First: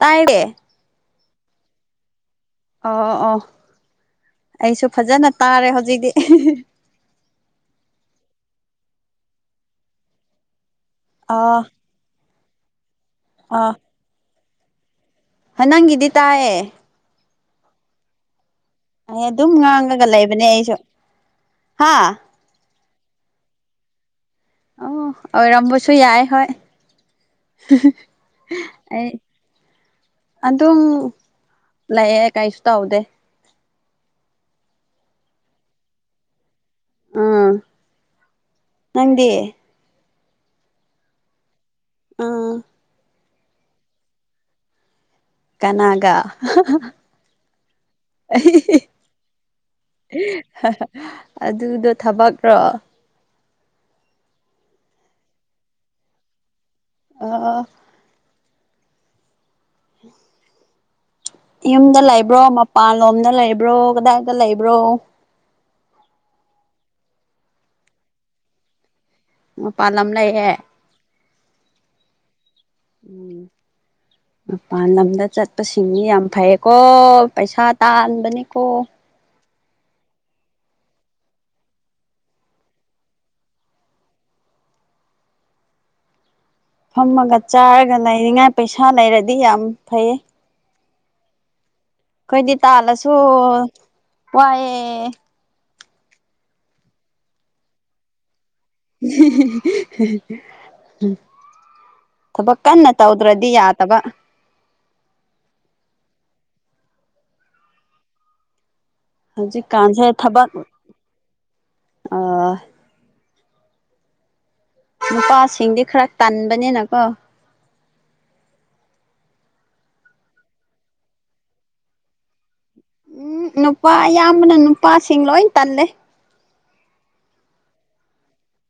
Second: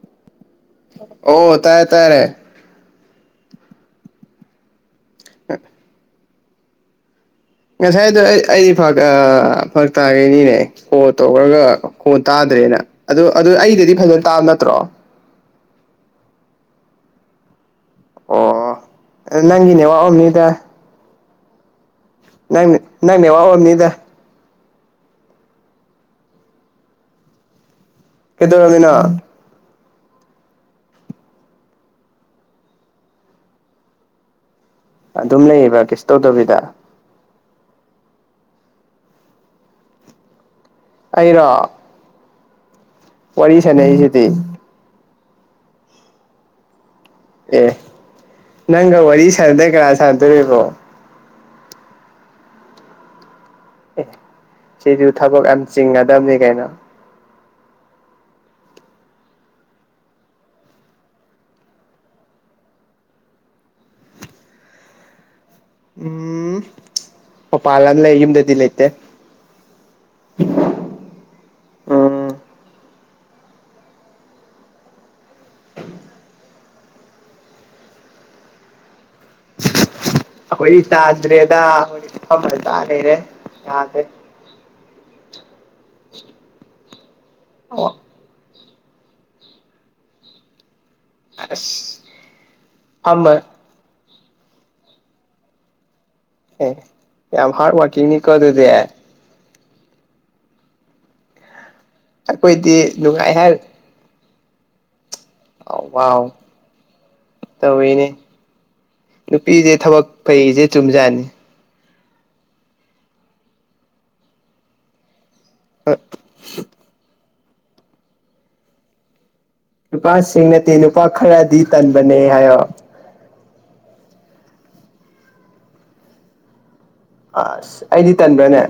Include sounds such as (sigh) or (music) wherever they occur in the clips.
ꯇꯥꯏꯅꯦꯦ ꯑꯣ ꯇꯥꯏꯔꯦ ꯇꯥꯏꯔꯦ ꯑꯣ ꯑꯣ ꯑꯩꯁꯨ ꯐꯖꯅ ꯇꯥꯔꯦ ꯍꯧꯖꯤꯛꯇꯤ ꯉꯁꯥꯏꯗꯣ ꯑꯩ ꯑꯩꯗꯤ ꯐ ꯐꯛ ꯇꯥꯈꯩꯅꯤꯅꯦ ꯐꯣꯟ ꯑꯣ ꯇꯧꯈ꯭ꯔꯒꯣꯟ ꯇꯥꯗ꯭ꯔꯦꯅ ꯑꯗꯨ ꯑꯗꯨ ꯑꯣ ꯑꯩꯗꯗꯤ ꯐꯖꯅ ꯇꯥꯕ ꯅꯠꯇ꯭ꯔꯣ ꯅꯪꯒꯤꯗꯤ ꯇꯥꯏꯌꯦ ꯑꯣ ꯑꯩ ꯑꯗꯨꯝ ꯅꯪꯒꯤ ꯅꯦꯋꯥꯛ ꯉꯥꯡꯉꯒ ꯂꯩꯕꯅꯦ ꯑꯩꯁꯨ ꯍꯥ ꯅꯪꯅꯦ ꯅꯪꯅꯦ ꯋꯥꯕ ꯃꯤꯗ ꯑꯣ ꯑꯣꯏꯔꯝꯕꯁꯨ ꯌꯥꯏ ꯍꯣꯏ ꯀꯗꯅꯤꯅ ꯑꯩ ꯑꯗꯨꯝ ꯂꯥꯛꯑꯦ ꯀꯩꯁꯨ ꯇꯧꯗꯦ ꯑꯗꯨꯝ ꯂꯩꯌꯦꯕ ꯀꯦꯁ ꯇꯧꯗꯕꯤꯗ ꯎꯝ ꯅꯒꯦꯦ ꯑꯩꯔ ꯑꯥ ꯋꯥꯔꯤ ꯁꯅ ꯑꯩꯁꯤꯗꯤ ꯀꯅꯥꯒ ꯑꯦ ꯅꯪꯒ ꯋꯥꯔꯤ ꯁꯥꯟꯅꯗꯩ ꯀꯅꯥ ꯁꯥꯟꯅꯗꯣꯔꯤꯕꯣ (inaudible) ꯑꯗꯨꯗꯣ ꯊꯕꯛꯔꯣ ꯑꯦ ꯁꯤꯁꯨ ꯊꯕꯛ ꯌꯥꯝ ꯆꯤꯡꯒꯗꯕꯅꯤ ꯀꯩꯅꯣ ꯑ ꯎꯝ ꯌꯨꯝꯗ ꯂꯩꯕ꯭ꯔꯣ ꯃꯄꯥꯟꯂꯣꯝꯗ ꯂꯩꯕ꯭ꯔꯣ ꯀꯗꯥꯏꯗ ꯂꯩꯕ꯭ꯔꯣ ꯎꯝ ꯄꯄ ꯂꯝꯂꯝ ꯂꯩ ꯌꯨꯝꯗꯗꯤ ꯂꯩꯇꯦ ꯎ ꯄꯥꯟ ꯂꯝꯝ ꯂꯩꯌꯦꯦ ꯎꯝ ꯎꯝ ꯃꯄꯥꯟ ꯂꯝꯗ ꯆꯠꯄꯁꯤꯡꯅꯤ ꯌꯥꯝ ꯐꯩꯌꯦꯀꯣ ꯄꯩꯁꯥ ꯇꯥꯟꯕꯅꯤꯀꯣ ꯑꯩꯈꯣꯏ ꯆꯥꯗ꯭ꯔꯦꯗ ꯑꯩꯈꯣꯏ ꯐꯃ ꯇꯥ ꯂꯩꯦꯔꯦ ꯌꯥꯗꯦ ꯐꯝꯃꯒ ꯆꯥꯔꯒ ꯂꯩꯅꯤꯡꯉꯥꯏ ꯄꯩꯁꯥ ꯂꯩꯔꯗꯤ ꯌꯥꯝ ꯐꯩꯌꯦ ꯑꯁ ꯑꯩꯈꯣꯏꯗꯤ ꯇꯥꯜꯂꯁꯨ ꯐꯝꯃ ꯋꯥꯏꯑꯦ ꯌꯥꯝ ꯍ ꯍꯥꯔ ꯋꯥꯀꯤꯡꯅꯤ ꯀꯗ (unintelligible) ꯊꯕꯛ ꯑꯩꯈꯣꯏꯗꯤ ꯀꯟꯅ ꯅꯨꯡꯉꯥꯏ ꯇꯧꯗ꯭ꯔꯗꯤ ꯌꯥꯗꯕ ꯑ ꯋꯥꯎ ꯇꯧꯋꯅꯦ ꯅꯨꯄꯤꯁꯦ ꯍꯧꯖꯤꯛꯀꯥꯟꯁꯦ ꯊꯕꯛ ꯐꯩꯁꯦ ꯆꯨꯝꯖꯥꯅꯤ ꯑꯣ ꯅꯨꯄꯥꯁꯤꯡꯗꯤ ꯈꯔ ꯇꯟꯕꯅꯤꯅꯀꯣ ꯅꯨꯄꯥꯁꯤꯡꯅꯠꯇꯦ ꯅꯨꯄꯥ ꯈꯔꯗꯤ ꯇꯟꯕꯅꯦ ꯍꯥꯏꯌꯣ ꯎꯝ ꯅꯨꯄꯥ ꯑꯌꯥꯝꯕꯅ ꯅꯨꯄꯥꯁꯤꯡ ꯂꯣꯏ ꯇꯜꯂꯦ ꯑꯁ ꯑꯩꯗꯤ ꯇꯟꯕ꯭ꯔꯥꯅꯦ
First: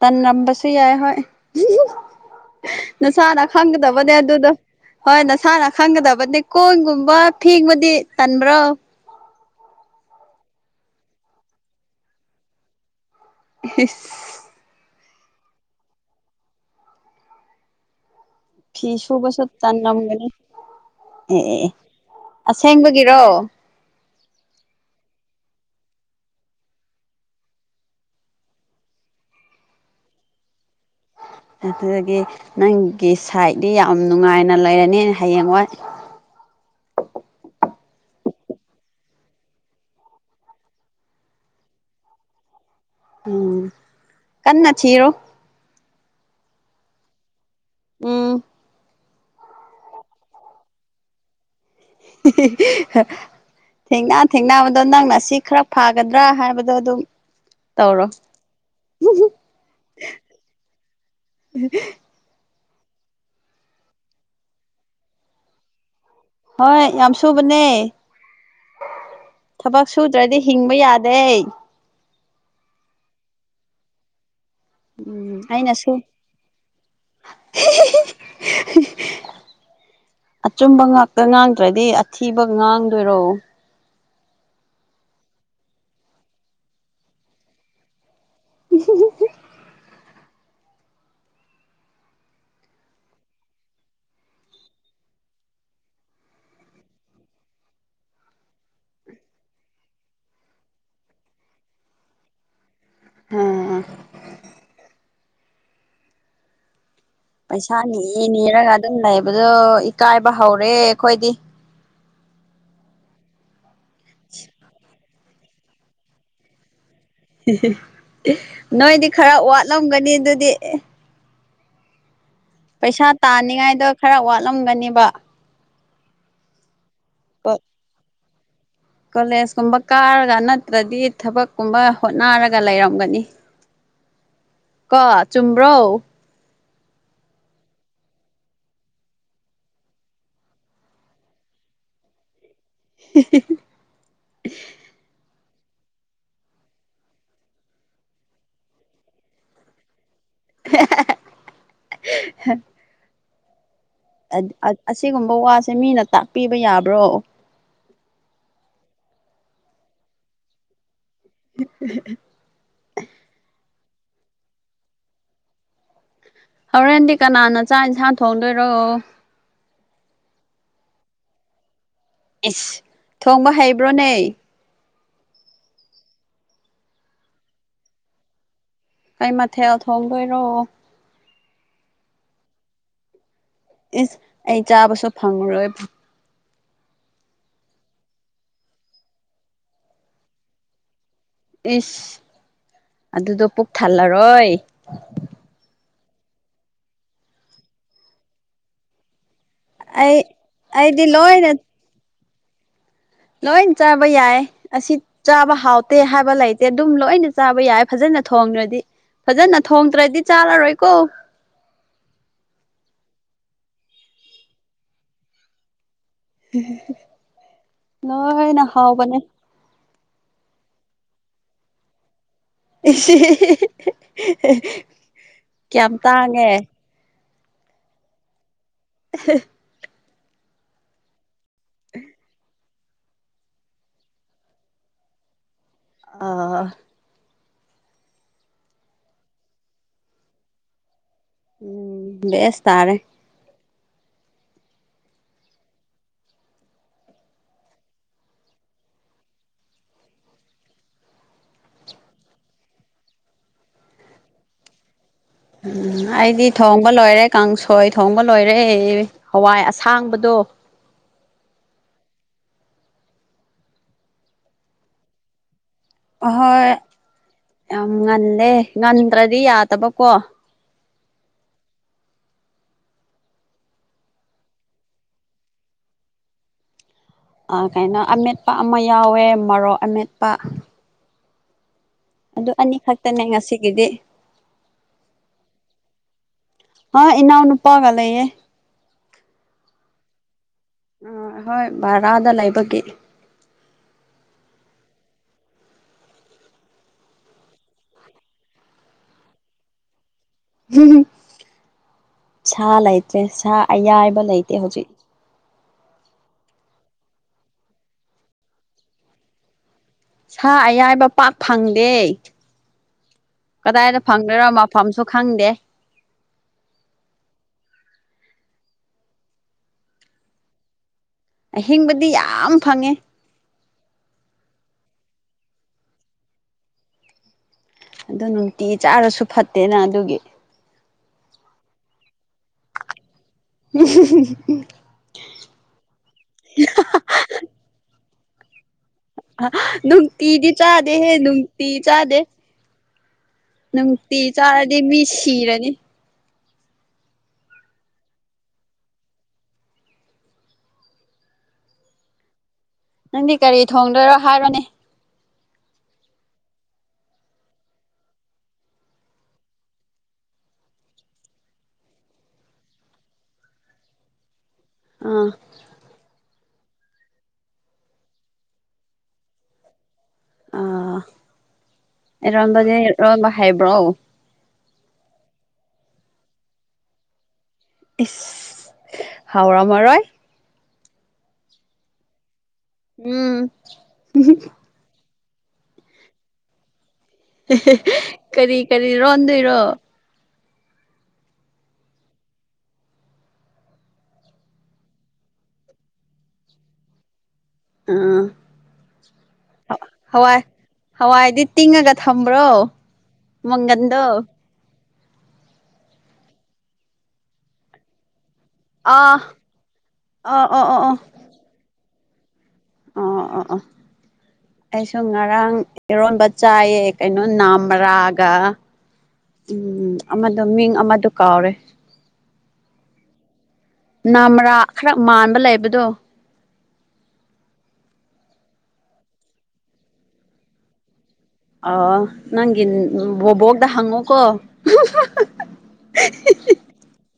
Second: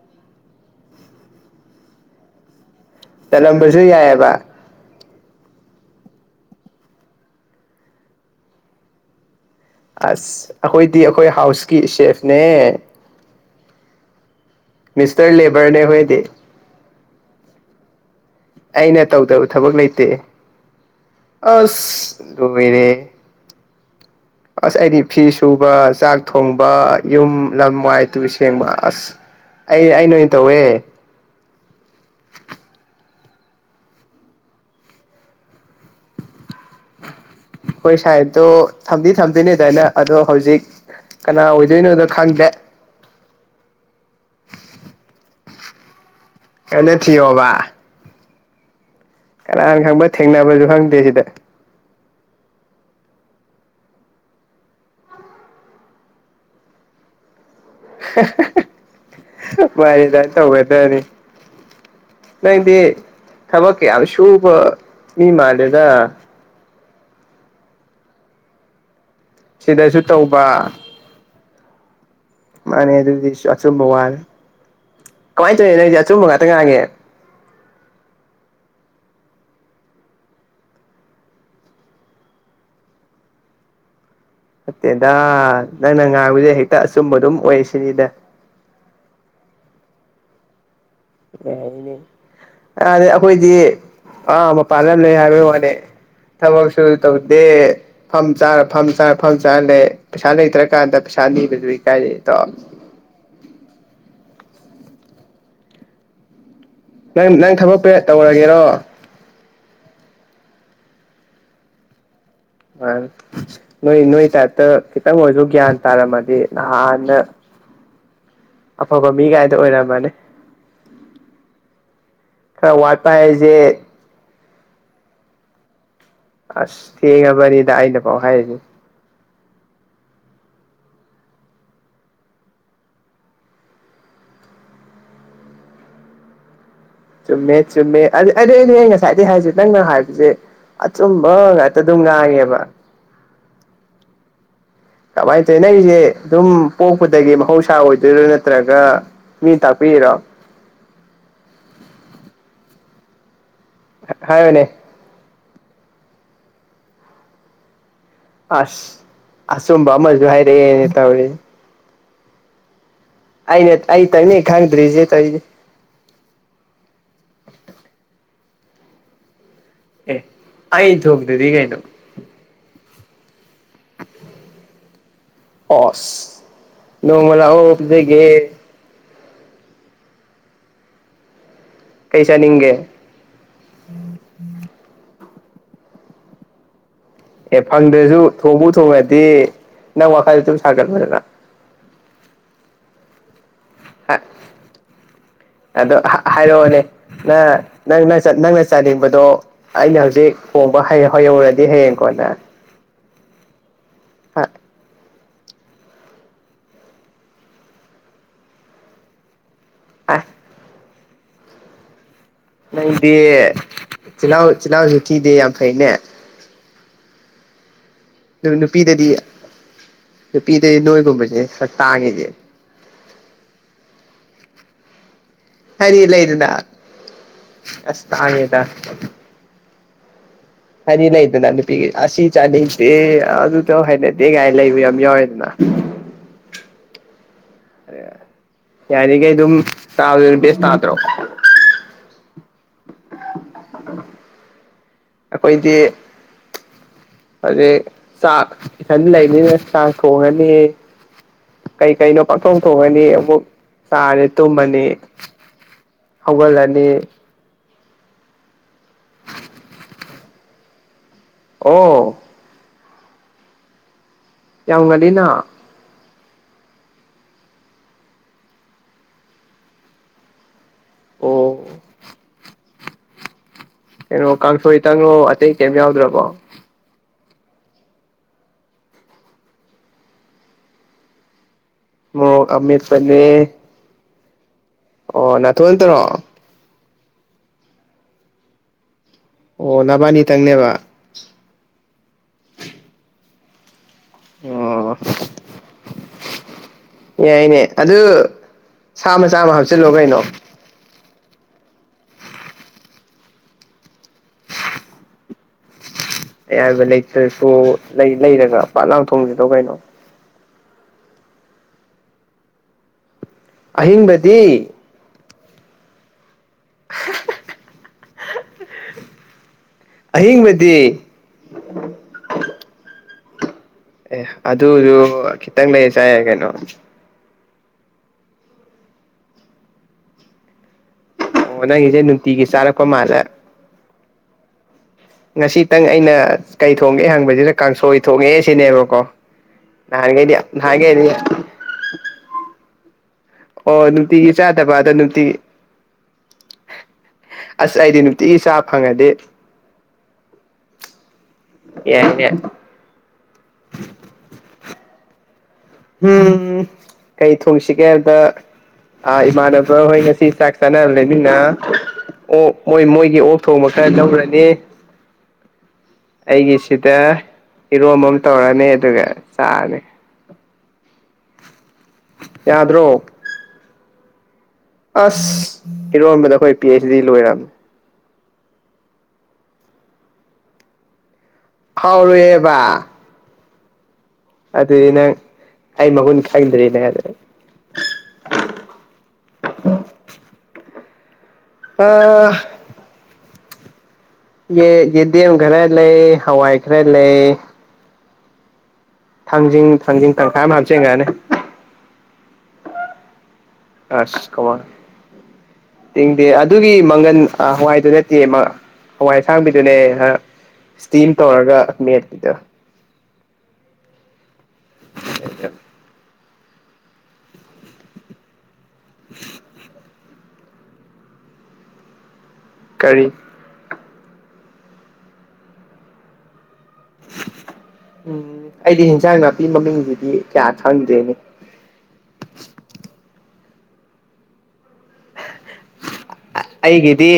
ꯇꯅ ꯅꯝꯕꯁꯤ ꯌꯥꯏ ꯍꯣꯏ ꯅꯁꯥꯅ ꯇꯜꯂꯝꯕꯁꯨ ꯈꯪꯒꯗꯕꯅꯦ ꯌꯥꯏꯑꯕ ꯑꯗꯨꯗ ꯍꯣꯏ ꯅꯁꯥꯅ ꯈꯪꯒꯗꯕꯅꯤ ꯀꯣꯏꯒꯨꯝꯕ ꯐꯦꯡꯕꯨꯗꯤ ꯇꯟꯕ꯭ꯔꯣ ꯑꯁ ꯑꯩꯈꯣꯏꯗꯤ ꯑꯩꯈꯣꯏ ꯍꯥꯎꯁꯀꯤ ꯁꯦꯐꯅꯦ (inaudible) ꯃꯤꯁꯇꯔ ꯂꯦꯕꯔꯅꯦ ꯍꯌꯦꯗꯤ ꯐꯤ ꯑꯩꯅ ꯁꯨꯕꯁꯨ ꯇꯧꯗꯕ ꯊꯕꯛ ꯂꯩꯇꯦ ꯇꯟꯂꯝꯒꯅꯤ ꯑꯦ ꯑꯦ ꯑꯁ ꯔꯨꯃꯤꯅꯦꯦ ꯑꯁꯦꯡꯕꯒꯤꯔꯣ ꯑꯁ ꯑꯩꯗꯤ ꯐꯤ ꯁꯨꯕ ꯆꯥꯛ ꯊꯣꯡꯕ ꯌꯨꯝ ꯂꯝ ꯋꯥꯏ ꯇꯨ ꯁꯦꯡꯕ ꯑꯁ ꯑꯩ ꯑꯩ ꯅ ꯑꯣꯏꯅ ꯇꯧꯋꯦ ꯑꯗꯨꯗꯒꯤ ꯅꯪꯒꯤ ꯁꯥꯏꯠꯇꯗꯤ ꯌꯥꯝ ꯅꯨꯡꯉꯥꯏꯅ ꯂꯩꯔꯅꯤ ꯍꯌꯦꯡ ꯍꯣꯏ ꯍꯣꯏ ꯁꯥꯏꯠꯇꯣ ꯊꯝꯗꯤ ꯊꯝꯗꯤꯅꯦꯗꯥꯏꯅ ꯑꯗꯣ ꯍꯧꯖꯤꯛ ꯀꯅꯥ ꯑꯣꯖꯣꯏꯅꯤ ꯑꯣꯏꯗ ꯈꯪꯗꯦ ꯎꯝ ꯀꯟꯅ ꯆꯔꯣ ꯀꯩꯅ ꯊꯤ ꯍꯕ ꯎꯝ ꯀꯅꯥꯅ ꯈꯪꯕ ꯊꯦꯡꯅꯕꯁꯨ ꯈꯪꯗꯦ ꯁꯤꯗ (unintelligible) ꯊꯦꯡꯅꯥ ꯊꯦꯡꯕꯗꯣ ꯅꯪꯅ ꯁꯤ ꯈꯔ ꯐꯥꯒꯗ꯭ꯔꯥ ꯍꯥꯏꯕꯗꯣ ꯑꯗꯨꯝ ꯇꯧꯔꯣ ꯃꯥꯅꯤꯗ ꯇꯧꯒꯗꯕꯅꯤ ꯅꯪꯗꯤ ꯊꯕꯛ ꯌꯥꯝ ꯁꯨꯕ ꯃꯤ ꯃꯥꯜꯂꯦꯗ ꯍꯣꯏ ꯌꯥꯝ ꯁꯨꯕꯅꯦ ꯊꯕꯛ ꯁꯤꯗꯁꯨ ꯁꯨꯗ꯭ꯔꯗꯤ ꯇꯧꯕ ꯍꯤꯡꯕ ꯌꯥꯗꯦ ꯃꯥꯅꯦ ꯑꯗꯨꯗꯤ ꯑꯆꯨꯝꯕ ꯋꯥꯜ ꯎꯝ ꯀꯃꯥꯏꯅ ꯇꯧꯔꯤ ꯑꯩꯅꯁꯨ ꯅꯁ ꯑꯆꯨꯝꯕ ꯉꯥꯛꯇ ꯉꯥꯛꯒꯦ ꯑꯆꯨꯝꯕ ꯉꯥꯛꯇ ꯉꯥꯡꯗ꯭ꯔꯗꯤ ꯑꯊꯤꯕ ꯉꯥꯡꯗꯣꯏꯔꯣ ꯐꯠꯇꯦꯗ ꯅꯪꯅ ꯉꯥꯡꯕꯁ ꯍꯦꯛꯇ ꯑꯆꯨꯝꯕ ꯑꯗꯨꯝ ꯑꯣꯏꯁꯤꯅꯤꯗ (inaudible) ꯑ ꯏꯅꯦ ꯑꯗ ꯑꯩꯈꯣꯏꯗꯤ ꯑꯥ ꯃꯄꯥꯟ ꯂꯝ ꯂꯩ ꯍꯥꯏꯕꯒꯤ ꯋꯥꯅꯤ ꯊꯕꯛꯁꯨ ꯇꯧꯗꯦ ꯐꯝ ꯆꯥꯔ ꯐꯝ ꯆꯥꯔ ꯐꯝ ꯆꯥꯔ ꯂꯩ ꯄꯩꯁꯥ ꯂꯩꯇ꯭ꯔꯀꯥꯟꯗ ꯆꯥꯟꯅꯤ ꯀꯥꯏ ꯂꯩ ꯑ ꯅꯪ ꯅꯪ ꯄꯩꯁꯥ ꯊꯕꯛ ꯅꯤꯏ ꯇꯧꯔꯒꯦꯔꯣ ꯅꯤꯔꯒ ꯑꯗꯨꯝ ꯂꯩꯕꯗꯣ ꯏꯀꯥꯏꯕ ꯍꯧꯔꯦ ꯑꯩꯈꯣꯏꯗꯤ ꯑ ꯅꯣꯏ ꯅꯣꯏ ꯇꯥꯏꯞꯇ ꯈꯤꯇꯪ ꯑꯣꯏꯔꯁꯨ ꯒ꯭ꯌꯥꯟ ꯇꯥꯔꯝꯃꯗꯤ ꯅꯍꯥꯟ ꯅꯣꯏꯗꯤ ꯃꯤ ꯈꯔ ꯀꯥꯏꯗꯣ ꯑꯣꯏꯔꯝꯃꯅꯤ ꯋꯥꯠꯂꯝꯒꯅꯤ ꯑꯗꯨꯗꯤ ꯈꯔ ꯄꯩꯁꯥ ꯋꯥꯠꯄ ꯍꯥꯏꯁꯦ ꯇꯥꯅꯤꯉꯥꯏꯗꯣ ꯈꯔ ꯋꯥꯠꯂꯝꯒꯅꯦꯕ ꯑꯁ ꯊꯦꯡꯉꯕꯅꯤꯗ ꯑꯩꯅ ꯄꯥꯎ ꯍꯥꯏꯔꯁꯤꯦ ꯀꯣꯂꯦꯖ ꯀꯨꯝꯕ ꯀꯥꯔꯒ ꯅꯠꯇ꯭ꯔꯗꯤ ꯊꯕꯛ ꯀꯨꯝꯕ ꯍꯣꯠꯅꯔꯒ ꯂꯩꯔꯝꯒꯅꯤ (unintelligible) ꯀ ꯆꯨꯝꯕ꯭ꯔꯣ ꯆꯨꯝꯃꯦ ꯆꯨꯝꯃꯦ ꯑꯗꯨ ꯑꯩꯗꯤ ꯑꯩ ꯉꯁꯥꯏꯗꯒꯤ ꯍꯥꯏꯁꯦ ꯅꯪꯅ ꯍꯥꯏꯕꯁꯦ ꯑ ꯆꯕꯒꯗꯨꯃ ꯍꯥꯏꯦꯕ (unintelligible) ꯀꯃꯥꯏꯅ ꯇꯧꯋꯤ ꯅꯪ ꯑꯩꯁꯦ ꯑꯗꯨꯝ ꯄꯣꯛꯄꯗꯒꯤ ꯃꯍꯧꯁꯥ ꯑꯣꯏꯗꯣꯏꯔꯣ ꯅꯠꯇ꯭ꯔꯒ ꯃꯤ ꯇꯥꯛꯄꯤꯔꯣ (inaudible) ꯍꯥꯏꯌꯨꯅꯦ ꯑꯁꯤꯒꯨꯝꯕ ꯋꯥꯁꯦ ꯃꯤꯅ ꯇꯥꯛꯄꯤꯕ ꯌꯥꯕ꯭ꯔꯣ ꯑꯁ ꯑꯁꯨꯝꯕ ꯃꯖ ꯍꯥꯏꯏꯔꯦ (unintelligible) ꯑꯅꯦ ꯑꯩ ꯇꯅꯤ ꯍꯪꯗ꯭ꯔꯤꯦ ꯇꯦ ꯍꯣꯔꯦꯟꯗꯤ ꯀꯅꯥꯅ ꯆꯥꯛ ꯏꯟꯁꯥꯡ ꯊꯣꯡꯗꯣꯏꯔꯣ ꯑꯦ ꯑ ꯊꯒꯗꯗꯤ ꯀꯩꯅꯩꯅ ꯏꯁꯁ ꯊꯣꯡꯕ ꯍꯩꯕ꯭ꯔꯣꯅꯦ ꯍꯁ ꯅꯣꯡꯃꯂ ꯑꯣꯐꯗꯒꯦ ꯀꯩ ꯃꯊꯦꯜ ꯊꯣꯡꯗꯣꯏꯔꯣ ꯀꯩꯁꯥꯅꯤꯡꯒꯦ ꯏꯁ ꯑꯩ ꯆꯥꯕꯁꯨ ꯐꯪꯉꯔꯣꯏꯕ ꯑꯦ ꯐꯪꯗ꯭ꯔꯁꯨ ꯊꯣꯡꯕꯨ ꯊꯣꯡꯉꯗꯤ ꯅꯪ ꯋꯥꯈꯜꯗ ꯑꯗꯨꯝ ꯁꯥꯒꯠꯂꯗꯅ ꯏꯁ ꯑꯗꯨꯗꯣ ꯄꯨꯛ ꯊꯜꯂꯔꯣꯏ ꯑꯗꯣ ꯍꯥꯏꯔꯛꯑꯣꯅꯦ ꯅ ꯅꯪ ꯅꯪꯅ ꯆꯥꯅꯤꯡꯕꯗꯣ ꯑꯩꯅ ꯑꯩ ꯍꯧꯖꯤꯛ ꯍꯣꯡꯕ ꯍ ꯑꯩꯗꯤ ꯂꯣꯏꯅ ꯍꯍꯧꯔꯗꯤ ꯍꯌꯦꯡꯀꯣꯅ ꯂꯣꯏ ꯆꯥꯕ ꯌꯥꯏ ꯑꯁꯤ ꯆꯥꯕ ꯍꯥꯎꯇꯦ ꯍꯥꯏꯕ ꯂꯩꯇꯦ ꯑꯗꯨꯝ ꯂꯣꯏꯅ ꯆꯥꯕ ꯌꯥꯏ ꯐꯖꯅ ꯊꯣꯡꯗ꯭ꯔꯗꯤ ꯐꯖꯅ ꯊꯣꯡꯗ꯭ꯔꯗꯤ ꯑꯁ ꯆꯥꯔꯔꯣꯏꯀꯣ ꯂꯩꯗꯤ ꯆꯤꯜꯍꯥꯎ ꯆꯤꯜꯍꯥꯎꯁꯨ ꯊꯤꯗꯦ ꯌꯥꯝ ꯐꯩꯅꯦ ꯂꯣꯏ ꯅꯈꯥꯎ ꯃꯅꯤ ꯄꯤ ꯂꯣꯏ ꯀꯨꯝꯄꯦ ꯁ ꯇꯥꯉꯦꯦ ꯀꯌꯥꯝ ꯇꯥꯡꯉꯦ ꯑꯁꯉꯗ (inaudible) ꯍꯅꯤꯅꯥꯏꯗ ꯅ ꯄꯤ ꯑꯁꯤꯁꯤ ꯆꯅꯤ ꯑꯗꯨꯇꯧ ꯍꯥꯏꯅꯗꯦꯒꯥꯏ ꯂꯩꯕ ꯌꯥꯝ ꯌꯥꯎꯋꯦꯗꯅ ꯑꯥ ꯌꯥꯔꯤꯈꯩ ꯑꯗꯨꯝ ꯇꯥꯗꯨꯁ ꯇꯥꯠꯇ꯭ꯔꯣ ꯎꯝ ꯦꯁ ꯇꯥꯔꯦ ꯑꯈꯣꯏꯗꯤ ꯑꯗꯩ ꯆꯥꯛ ꯏꯊꯟ ꯂꯩꯅꯤꯅ ꯆꯥꯛ ꯊꯣꯡꯉꯅꯤ ꯀꯩ ꯀꯩꯅꯣ ꯄꯥꯛꯊꯣꯛ ꯊꯣꯛꯑꯅꯤ ꯑꯃꯨꯛ ꯆꯥꯔꯦ ꯇꯨꯝꯃꯅꯤ ꯎꯝ ꯑꯩꯗꯤ ꯍꯧꯒꯠꯂꯅꯤ ꯊꯣꯡꯕ ꯂꯣꯏꯔꯦ ꯀꯥꯡꯁꯨ ꯊꯣꯏ ꯊꯣꯡꯕ ꯂꯣꯏꯔꯦ ꯍꯋꯥꯏ ꯑꯁꯥꯡꯕꯗꯣ ꯑꯣ ꯌꯥꯎ ꯉꯅ ꯍꯣꯏ ꯌꯥꯝ ꯉꯜꯂꯦ ꯉꯟꯗ꯭ꯔꯗꯤ ꯌꯥꯗꯕꯀꯣ ꯑꯣ ꯀꯩꯅꯣ ꯀꯥꯡꯁꯣꯏ ꯇꯪꯅꯣ ꯑꯇꯩ ꯀꯩꯝ ꯌꯥꯎꯗ꯭ꯔꯕꯣ ꯀꯥꯏꯅꯣ ꯑꯃꯃꯦꯠꯄ ꯑꯃ ꯌꯥꯎꯋꯦ ꯃꯔꯣꯛ ꯑꯃꯦꯠꯄ ꯃꯣꯔꯣꯛ ꯑꯗꯨ ꯑꯅꯤꯈꯛꯇꯅꯦ ꯑꯃꯦꯠꯄꯅꯦ ꯉꯁꯤꯒꯤꯗꯤ ꯑꯣ ꯅꯅꯥ ꯊꯣ ꯇꯔꯣ ꯍꯥ ꯏꯅꯥꯎꯅꯨ ꯄꯥꯒ ꯂꯩꯌꯦ ꯑꯣ ꯅꯕꯥꯅꯤꯇꯪꯅꯦꯕ ꯑ ꯍꯣꯏ ꯚꯔꯥꯗ ꯂꯩꯕꯒꯤ ꯑꯣ ꯌꯥꯏꯅꯦ ꯑꯗꯨ ꯁꯥ ꯃꯆꯥꯃ ꯍꯥꯞꯆꯤꯜꯂꯣ ꯀꯩꯅꯣ ꯍꯝ ꯁꯥ ꯂꯩꯇ꯭ꯔꯦ ꯁꯥ ꯑꯌꯥꯏꯕ ꯂꯩꯇꯦ ꯍꯧꯖꯤꯛ ꯑꯌꯥꯕ ꯂꯩꯇ꯭ꯔꯁꯨ ꯂꯩ ꯂꯩꯔꯒ ꯄꯥꯠ ꯂꯥꯡꯊꯣꯡꯁꯤꯗꯧ ꯀꯩꯅꯣ ꯁꯥ ꯑꯌꯥꯏꯕ ꯄꯥꯛ ꯐꯪꯗꯦ ꯀꯗꯥꯏꯗ ꯐꯪꯗꯣꯏꯔꯣ ꯑꯍꯤꯡꯕꯗꯤ ꯃꯐꯝꯁꯨ ꯈꯪꯗꯦ (inaudible) ꯑꯍꯤꯡꯕꯗꯤ ꯑꯍꯤꯡꯕꯗꯤ ꯌꯥꯝ ꯐꯪꯉꯦ ꯑꯦ ꯑꯗꯨꯗꯨ ꯈꯤꯇꯪ ꯂꯩ ꯆꯥꯏꯌꯦ ꯀꯩꯅꯣ ꯑꯗꯨ ꯅꯨꯡꯇꯤ ꯆꯥꯔꯁꯨ ꯐꯠꯇꯦꯅ ꯑꯗꯨꯒꯤ ꯑꯣ ꯅꯪꯒꯤꯁꯦ ꯅꯨꯡꯇꯤꯒꯤ ꯆꯥꯔꯛꯄ ꯃꯥꯜꯂꯦ ꯉꯁꯤꯇꯪ ꯑꯩꯅ ꯀꯩ ꯊꯣꯡꯉꯦ ꯍꯪꯕꯁꯤꯗ ꯀꯥꯡꯁꯣꯏ ꯊꯣꯡꯉꯛꯑꯦ ꯁꯤꯅꯦꯕꯀꯣ ꯅꯍꯥꯟꯈꯩꯗꯤ ꯅꯨꯡꯅꯨꯡꯇꯗꯤ ꯆꯥꯗ ꯅꯍꯥꯟꯈꯩꯗꯤ ꯍꯦ ꯅꯨꯡꯇ ꯆꯥꯗ ꯑꯣ ꯅꯨꯡꯇꯤꯒꯤ ꯆꯥꯗꯕꯗ ꯑꯗ ꯃꯤ ꯅꯨꯡꯇꯤ ꯁꯤꯔꯅꯤ ꯑꯁ ꯑꯩꯗꯤ ꯅꯨꯡꯇꯤꯒꯤ ꯆꯥ ꯐꯪꯉꯗꯤ ꯌꯥꯏꯅꯦ ꯅꯪꯗꯤ ꯀꯔꯤ ꯊꯣꯡꯗꯣꯏꯔꯣ ꯍꯥꯏꯔꯣꯅꯦ ꯎꯝ ꯀꯩ ꯊꯣꯡꯁꯤꯒꯦ ꯍꯥꯏꯕꯗ ꯑꯥ ꯏꯃꯥꯟꯅꯕ ꯍꯣꯏ ꯉꯁꯤ ꯆꯥꯛ ꯆꯥꯅꯕꯂꯩꯝꯅꯤꯅ ꯑꯣ ꯃꯣꯏ ꯃꯣꯏꯒꯤ ꯑꯣꯛ ꯊꯣꯡꯕ ꯈꯔ ꯂꯧꯔꯅꯤ ꯑꯥ ꯑꯩꯒꯤꯁꯤꯗ ꯏꯔꯣꯝꯕ ꯑꯃ ꯇꯧꯔꯅꯤ ꯑꯗꯨꯒ ꯆꯥꯔꯅꯤ ꯑ ꯏꯔꯣꯝꯕꯗꯤ ꯌꯥꯗ꯭ꯔꯣ ꯏꯔꯣꯝꯕ ꯍꯩꯕ꯭ꯔꯣ ꯑꯁ ꯏꯔꯣꯟꯕꯗ ꯑꯩꯈꯣꯏ ꯄꯤ ꯍꯩꯁ ꯗꯤ ꯂꯣꯏꯔꯝꯅꯦ ꯏꯁ ꯍꯥꯎꯔꯝ ꯃꯔꯣꯏ ꯍꯧꯥꯎꯔꯨꯌꯦꯦꯕ ꯎ ꯑꯗꯨꯗꯤ ꯅꯪ ꯑꯩ ꯃꯒꯨꯟ ꯈꯪꯗ꯭ꯔꯤꯅꯦ ꯑꯗꯨ ꯀꯔꯤ ꯀꯔꯤ ꯔꯣꯟꯗꯣꯏꯔꯣ ꯑ ꯌꯦ ꯌꯦꯗꯤꯦꯝ ꯈꯔ ꯂꯩ ꯍꯋꯥꯏ ꯈꯔꯦ ꯂꯩ ꯑꯥ ꯊꯥꯡꯖꯤꯡ ꯊꯥꯡꯖꯤꯡ ꯍꯋꯥꯏ ꯇꯪꯈꯥꯏ ꯑꯃ ꯍꯥꯞꯆꯤꯟꯈ꯭ꯔꯅꯤ ꯍꯋꯥꯏꯗꯤ ꯇꯤꯡꯉꯒ ꯊꯝꯕ꯭ꯔꯣ ꯃꯪꯒꯟꯗꯣ ꯑꯁ ꯀꯃꯥꯏ ꯇꯤꯡꯗꯦ ꯑꯗꯨꯒꯤ ꯃꯪꯒꯟ ꯑ ꯍꯋꯥꯏꯗꯨ ꯅꯠꯇꯦ ꯃ ꯑꯥ ꯍꯋꯥꯏ ꯑꯁꯥꯡꯕꯤꯗꯨꯅꯦ ꯑ ꯑꯣ ꯑꯣ ꯑꯣ ꯁ꯭ꯇꯤꯝ ꯇꯧꯔꯒ ꯃꯦꯠꯄꯤꯗꯣ ꯑꯣ ꯑꯣ ꯑꯣ ꯑꯣ ꯑꯩꯁꯨ ꯉꯔꯥꯡ ꯏꯔꯣꯟꯕ ꯆꯥꯏꯌꯦ ꯀꯩꯅꯣ ꯅꯥꯝꯃꯔꯥꯒ ꯎꯝ ꯑꯃꯗꯣ ꯃꯤꯡ ꯑꯃꯗꯣ ꯀꯥꯎꯔꯦ ꯀꯔꯤ ꯅꯥꯝꯃꯔꯥ ꯈꯔ ꯃꯥꯟꯕ ꯂꯩꯕꯗꯣ ꯎꯝ ꯑꯩꯗꯤ ꯏꯟꯁꯥꯡ ꯅꯥꯄꯤ ꯃꯃꯤꯡꯁꯤꯗꯤ ꯀꯌꯥ ꯈꯪꯗꯦꯅꯦ (unintelligible) ꯍꯪꯉꯣꯀꯣ ꯑꯩꯒꯤꯗꯤ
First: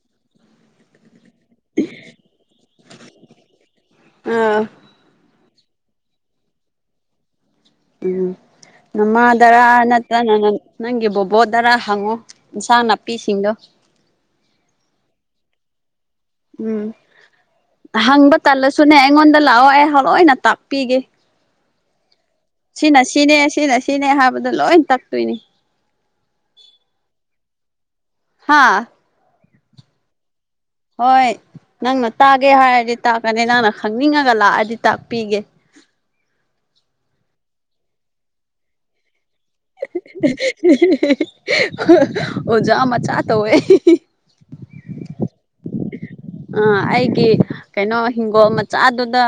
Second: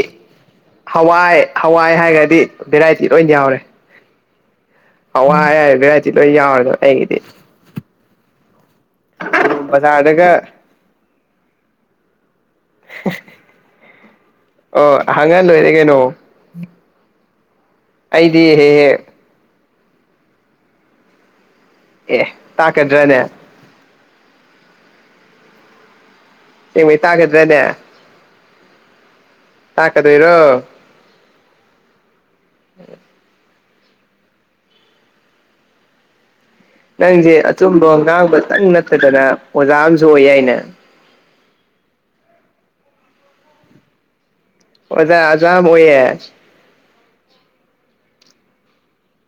ꯍꯋꯥꯏ ꯍꯋꯥꯏ ꯍꯥꯏꯔꯗꯤ ꯚꯦꯔꯥꯏꯇꯤ ꯂꯣꯏ ꯌꯥꯎꯔꯦ ꯑꯥ ꯍꯋꯥꯏ ꯍꯥꯏꯔ ꯚꯦꯔꯥꯏꯇꯤ ꯂꯣꯏ ꯌꯥꯎꯑꯦꯕ ꯑꯩꯒꯤꯗꯤ ꯎꯝ ꯅꯃꯥꯗꯔ ꯅꯠꯇ꯭ꯔ ꯕꯖꯥꯔꯗꯒ ꯅꯪ ꯅꯪꯒꯤ ꯕꯣꯕꯣꯗꯔ ꯍꯪꯉꯣ ꯏꯟꯁꯥꯡ ꯅꯥꯄꯤꯁꯤꯡꯗꯣ ꯑꯣ ꯍꯪꯉ ꯂꯣꯏꯔꯦ ꯀꯩꯅꯣ ꯎꯝ ꯍꯪꯕ ꯑꯩꯗꯤ ꯍꯦꯛ ꯇꯜꯂꯁꯨꯅꯦ ꯍꯦꯛ ꯑꯩꯉꯣꯟꯗ ꯂꯥꯛꯑꯣ ꯑꯩ ꯍꯂꯣꯏꯅ ꯇꯥꯛꯄꯤꯒꯦ ꯑꯦ ꯁꯤꯅ ꯇꯥꯛꯀꯗ꯭ꯔꯅꯦ ꯁꯤꯅꯦ ꯁꯤꯅ ꯁꯤꯅꯦ ꯍꯥꯏꯕꯗꯣ ꯂꯣꯏ ꯇꯥꯛꯇꯣꯏꯅꯤ ꯁꯦꯡꯕꯩ ꯇꯥꯛꯀꯗ꯭ꯔꯅꯦ ꯍꯥꯥ ꯇꯥꯛꯀ ꯗꯨꯏꯔꯣ ꯍꯣꯏ ꯅꯪꯅ ꯇꯥꯒꯦ ꯍꯥꯏꯔꯗꯤ ꯇꯥꯛꯀꯅꯤ ꯅꯪꯅ ꯈꯪꯅꯤꯡꯉꯒ ꯂꯥꯛꯑꯗꯤ ꯇꯥꯛꯄꯤꯒꯦ ꯅꯪꯁꯦ ꯑꯆꯨꯝꯕꯣ ꯉꯥꯡꯕꯇꯪ ꯅꯠꯇꯗꯅ ꯑꯣꯖꯥ ꯑꯃꯁꯨ ꯑꯣꯏ ꯌꯥꯏꯅꯦ ꯑꯣꯖ ꯃꯥꯆꯥ ꯇꯧꯏ ꯑꯣꯖ ꯃꯆꯥ ꯑꯣꯌꯦ ꯑ ꯑꯩꯒꯤ ꯀꯩꯅꯣ ꯍꯤꯡꯒꯣꯜ ꯃꯆꯥꯗꯨꯗ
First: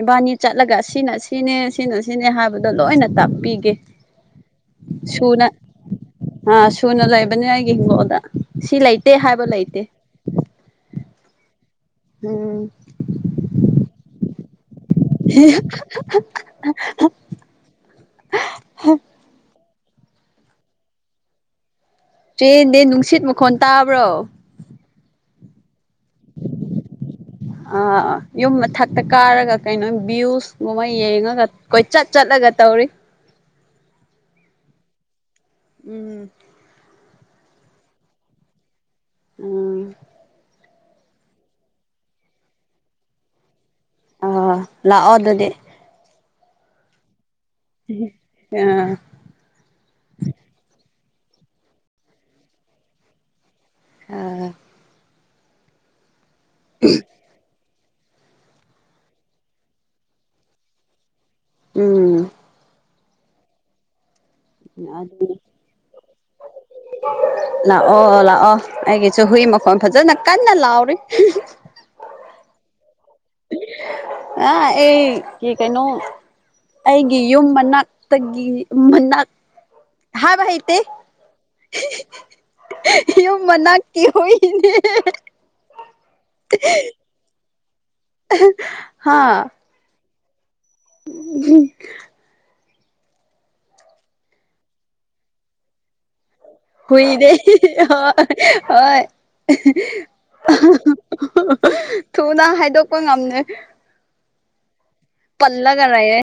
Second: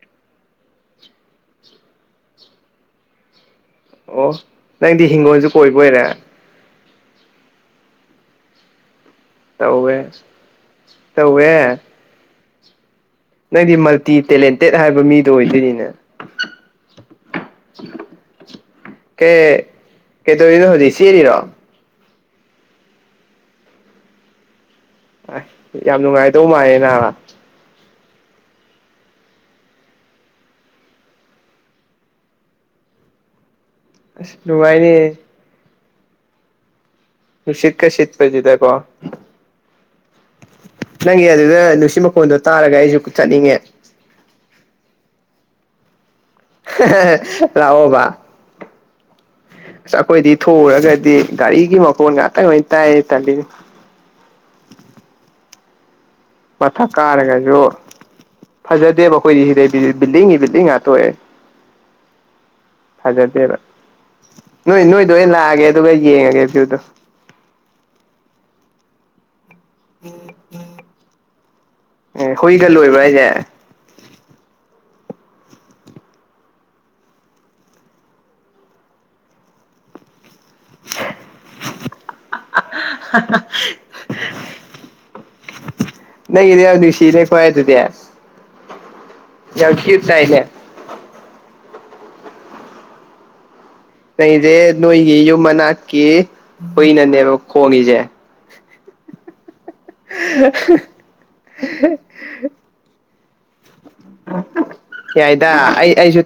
ꯏꯕꯥꯅꯤ ꯆꯠꯂꯒ ꯁꯤꯅ ꯁꯤꯅꯦ ꯁꯤꯅ ꯁꯤꯅꯦ ꯍꯥꯏꯕꯗꯣ ꯂꯣꯏꯅ ꯇꯥꯛꯄꯤꯒꯦ ꯑꯣ ꯅꯪꯗꯤ ꯁꯨꯅ ꯍꯤꯡꯒꯣꯜꯁꯨ ꯀꯣꯏꯕ ꯑꯣꯏꯔꯦ ꯑꯥ ꯁꯨꯅ ꯂꯩꯕꯅꯤ ꯑꯩꯒꯤ ꯍꯤꯡꯒꯣꯜꯗ ꯁꯤ ꯂꯩꯇꯦ ꯍꯥꯏꯕ ꯂꯩꯇꯦ ꯇꯧꯋꯦ ꯇꯧꯋꯦ ꯎꯝ ꯅꯪꯗꯤ ꯃꯥꯜꯇꯤ ꯇꯦꯂꯦꯟꯇꯦꯠ ꯍꯥꯏꯕ ꯃꯤꯗꯣ ꯑꯣꯏꯗꯣꯏꯅꯤꯅꯦ ꯀꯩ ꯀꯩꯗꯧꯔꯤꯅꯣ ꯍꯧꯖꯤꯛ ꯆꯦꯜꯂꯤꯔꯣ ꯆꯦꯟꯗꯦ ꯅꯨꯡꯁꯤꯠ ꯃꯈꯣꯟ ꯇꯥꯕ꯭ꯔꯣ ꯑ ꯌꯥꯝ ꯅꯨꯡꯉꯥꯏꯗꯧ ꯃꯥꯜꯂꯦ ꯑꯥ ꯌꯨꯝ ꯃꯊꯛꯇ ꯀꯥꯔꯒ ꯀꯩꯅꯣ ꯚ꯭ꯌꯨꯁꯒꯨꯝꯕ ꯌꯦꯡꯉꯒ ꯀꯣꯏ ꯆꯠ ꯆꯠꯂꯒ ꯇꯧꯔꯤ ꯅꯨꯡꯉꯥꯏꯅꯤꯍꯦ ꯎꯝ ꯅꯨꯡꯁꯤꯠꯀꯥ ꯁꯤꯠꯄꯥꯁꯤꯗ ꯀꯣ ꯑꯝ ꯅꯪꯒꯤ ꯑꯗꯨꯗ ꯅꯨꯡꯁꯤ ꯃꯈꯣꯟꯗꯣ ꯇꯥꯔꯒ ꯑꯩꯁꯨ ꯆꯠꯅꯤꯡꯉꯦ ꯑ ꯂꯥꯛꯑꯣ ꯑꯗꯨꯗꯤ (unintelligible) ꯑꯥ ꯑꯁ ꯑꯩꯈꯣꯏꯗꯤ ꯊꯣꯛꯎꯔꯒꯗꯤ ꯒꯥꯔꯤꯒꯤ ꯃꯈꯣꯟ ꯉꯥꯛꯇ ꯑꯣꯏꯅ ꯇꯥꯏ ꯇꯜꯂꯤꯅꯤ ꯑ ꯃꯊꯛ ꯀꯥꯔꯒꯁꯨ ꯐꯖꯗꯦꯕ ꯑꯈꯣꯢꯗꯤ ꯁꯤꯗ ꯕꯤꯜꯗꯤꯡꯒꯤ ꯕꯤꯜꯗꯤꯡ ꯉꯥꯛꯇꯥ ꯑꯣꯢ ꯎꯝ ꯗꯥꯖꯗꯦꯕꯥ ꯅꯣꯏ ꯅꯣꯏꯗꯣ ꯑꯩ ꯑꯗꯨꯅꯤ ꯂꯥꯛꯑꯒꯦ ꯑꯗꯨꯒ ꯌꯦꯡꯉꯒꯦ ꯐꯤꯜꯗꯣ ꯂꯥꯛꯑꯣ ꯂꯥꯛꯑꯣ ꯑꯩꯒꯤꯁꯨ ꯍꯨꯏ ꯃꯈꯣꯟ ꯐꯖꯅ ꯀꯟꯅ ꯂꯥꯎꯔꯤ ꯑꯦ ꯍꯣꯏꯒ ꯂꯣꯏꯕꯔꯣ ꯑ ꯑꯩ ꯀꯩꯅꯣ ꯑꯩꯒꯤ ꯌꯨꯝ ꯃꯅꯥꯛꯇꯒꯤ ꯃꯅꯥꯛ ꯍꯥꯢꯕꯥ ꯍꯩꯇꯦ ꯍꯤ ꯍꯤ ꯌꯨꯝ ꯃꯅꯥꯛꯒꯤ ꯍꯨꯏꯅꯤ ꯅꯪ ꯌꯥ ꯁꯤ ꯏꯦ (inaudible) ꯍꯥꯥ ꯥꯏ ꯂꯩꯦ (inaudible) (unintelligible) ꯅꯪꯁꯤ ꯅꯣꯏꯒꯤ ꯌꯨꯝ ꯃꯅꯥꯛꯒꯤ ꯍꯨꯏꯗꯦ ꯍꯣꯢ ꯊꯨꯅ ꯍꯥꯏꯗꯣꯛꯄ ꯉꯝꯗꯦ ꯌꯥꯏꯗ ꯄꯜꯂꯒ ꯑꯩ ꯂꯩꯔꯦ ꯑꯩꯁꯨ